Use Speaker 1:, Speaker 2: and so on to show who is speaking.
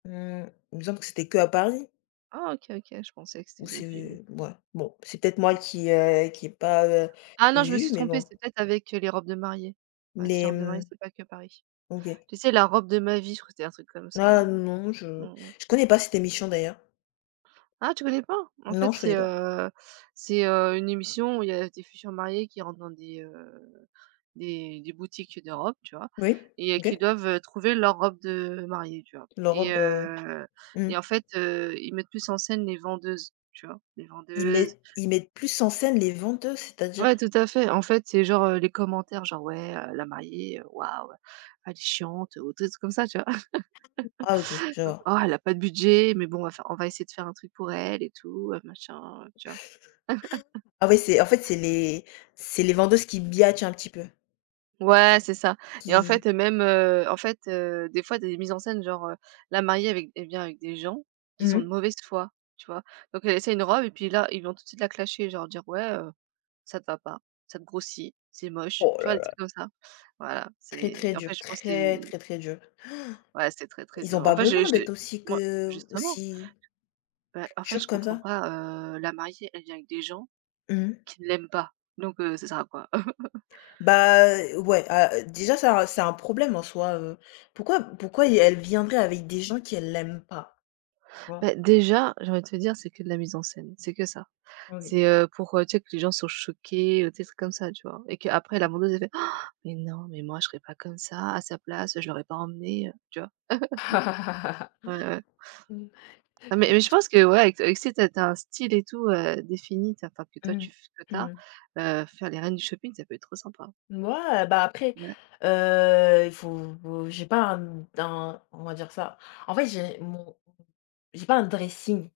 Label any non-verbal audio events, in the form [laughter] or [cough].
Speaker 1: Mmh, il me semble que c'était qu'à Paris?
Speaker 2: Oh, OK, OK, je pensais que c'était
Speaker 1: Ou
Speaker 2: d'autres villes.
Speaker 1: c'est b ouais. Bon, c'est peut-être moi qui, heu, qui ai pas, heu,
Speaker 2: Ah non, je me suis
Speaker 1: vu, mais
Speaker 2: trompée,
Speaker 1: bon.
Speaker 2: c'était peut-être avec, heu, les robes de mariée.
Speaker 1: M
Speaker 2: Ouais, c'est les
Speaker 1: les,
Speaker 2: robes de mariée,
Speaker 1: hem,
Speaker 2: c'était pas que Paris.
Speaker 1: OK.
Speaker 2: Tu sais? La robe de ma vie, je crois c'était un truc comme ça
Speaker 1: Ah
Speaker 2: là,
Speaker 1: non,
Speaker 2: mmh
Speaker 1: je
Speaker 2: mh.
Speaker 1: je connais pas cette émission d'ailleurs.
Speaker 2: Ah, tu connais pas? En fait,
Speaker 1: Non, je
Speaker 2: c'est,
Speaker 1: connais pas.
Speaker 2: heu c'est, heu, une émission où il y a des futures mariées qui rentrent dans des, heu, des des boutiques de robes, tu vois?
Speaker 1: Oui,
Speaker 2: Et heu, qui
Speaker 1: OK.
Speaker 2: doivent, heu, trouver leur robe de mariée, tu vois?
Speaker 1: Leurs
Speaker 2: Et
Speaker 1: robes, heu.
Speaker 2: heu
Speaker 1: Mmh.
Speaker 2: et en fait, heu, ils mettent plus en scène les vendeuses, tu vois? Les
Speaker 1: Ils
Speaker 2: vendeuses
Speaker 1: mettent ils mettent plus en scène les vendeuses, c'est-à-dire?
Speaker 2: Ouais, tout à fait, en fait, c'est genre, heu, les commentaires genre: «Ouais, heu, la mariée, heu, waouh, elle est chiante», ou tu sais des trucs comme ça, tu vois?
Speaker 1: Ah OK, je
Speaker 2: [laughs]
Speaker 1: vois.
Speaker 2: «Oh, elle a pas de budget, mais bon, on va faire on va essayer de faire un truc pour elle et tout, heu, machin, heu», tu vois? [laughs]
Speaker 1: [unintelligible] Ah ouais, c'est en fait, c'est les c'est les vendeuses qui biatchent un petit peu.
Speaker 2: Ouais, c'est ça. Et en
Speaker 1: Qui
Speaker 2: fait, même, heu, en fait, heu, des fois, des mises en scène genre, heu, la mariée avec elle vient avec des gens qui
Speaker 1: Mmh
Speaker 2: sont de
Speaker 1: mh.
Speaker 2: mauvaise foi, tu vois? Donc elle essaye une robe et puis là, ils vont tout de suite la clasher genre dire: «Ouais, heu, ça te va pas, ça te grossit, c'est moche».
Speaker 1: Oh
Speaker 2: Tu vois,
Speaker 1: là
Speaker 2: des
Speaker 1: là!
Speaker 2: trucs comme ça. Voilà,
Speaker 1: Très, très
Speaker 2: c'est en fait,
Speaker 1: dur,
Speaker 2: je pense
Speaker 1: très,
Speaker 2: c'est
Speaker 1: très, très dur!
Speaker 2: Ouais c'est très,
Speaker 1: [gasps]
Speaker 2: très
Speaker 1: Ils
Speaker 2: dur.
Speaker 1: ont
Speaker 2: En
Speaker 1: pas
Speaker 2: fait, je
Speaker 1: besoin
Speaker 2: je
Speaker 1: d'être aussi
Speaker 2: moi
Speaker 1: que
Speaker 2: justement!
Speaker 1: aussi
Speaker 2: Beh, en fait,
Speaker 1: Jure,
Speaker 2: je
Speaker 1: comme
Speaker 2: comprends
Speaker 1: ça.
Speaker 2: pas, heu, la mariée, elle vient avec des gens
Speaker 1: Mmh.
Speaker 2: qui ne l'aiment pas, donc, heu, ça sert à quoi? [laughs]
Speaker 1: Bah, heu, ouais, a heu, déjà ça un c'est un problème en soi, heu. Pourquoi pourquoi y elle viendrait avec des gens qu'elle l'aime pas, tu vois?
Speaker 2: Beh, déjà, j'ai envie de te dire, c'est que de la mise en scène, c'est que ça.
Speaker 1: OK.
Speaker 2: C'est, heu, pour, heu, tu sais que les gens soient choqués, heu, des trucs comme ça, tu vois? Et qu'après la vendeuse, elle fait: «Han! Mais non, mais moi je serais pas comme ça à sa place, je l'aurais pas emmené, heu», tu vois? [chuckles] Ouais, ouais.
Speaker 1: [laughs]
Speaker 2: Ah, mais mais je
Speaker 1: [unintelligible]
Speaker 2: pense que, ouais, avec t avec si tu as tu as un style et tout, heu, défini, tu as enfin que toi
Speaker 1: Mmh,
Speaker 2: tu f que tu
Speaker 1: mmh
Speaker 2: as,
Speaker 1: mh.
Speaker 2: heu, faire les Reines du Shopping, ça peut être trop sympa.
Speaker 1: Ouais, bah, après,
Speaker 2: Ouais.
Speaker 1: heu, il faut vou j'ai pas un, hem, un, on va dire ça. En fait, j'ai mon j'ai pas un dressing.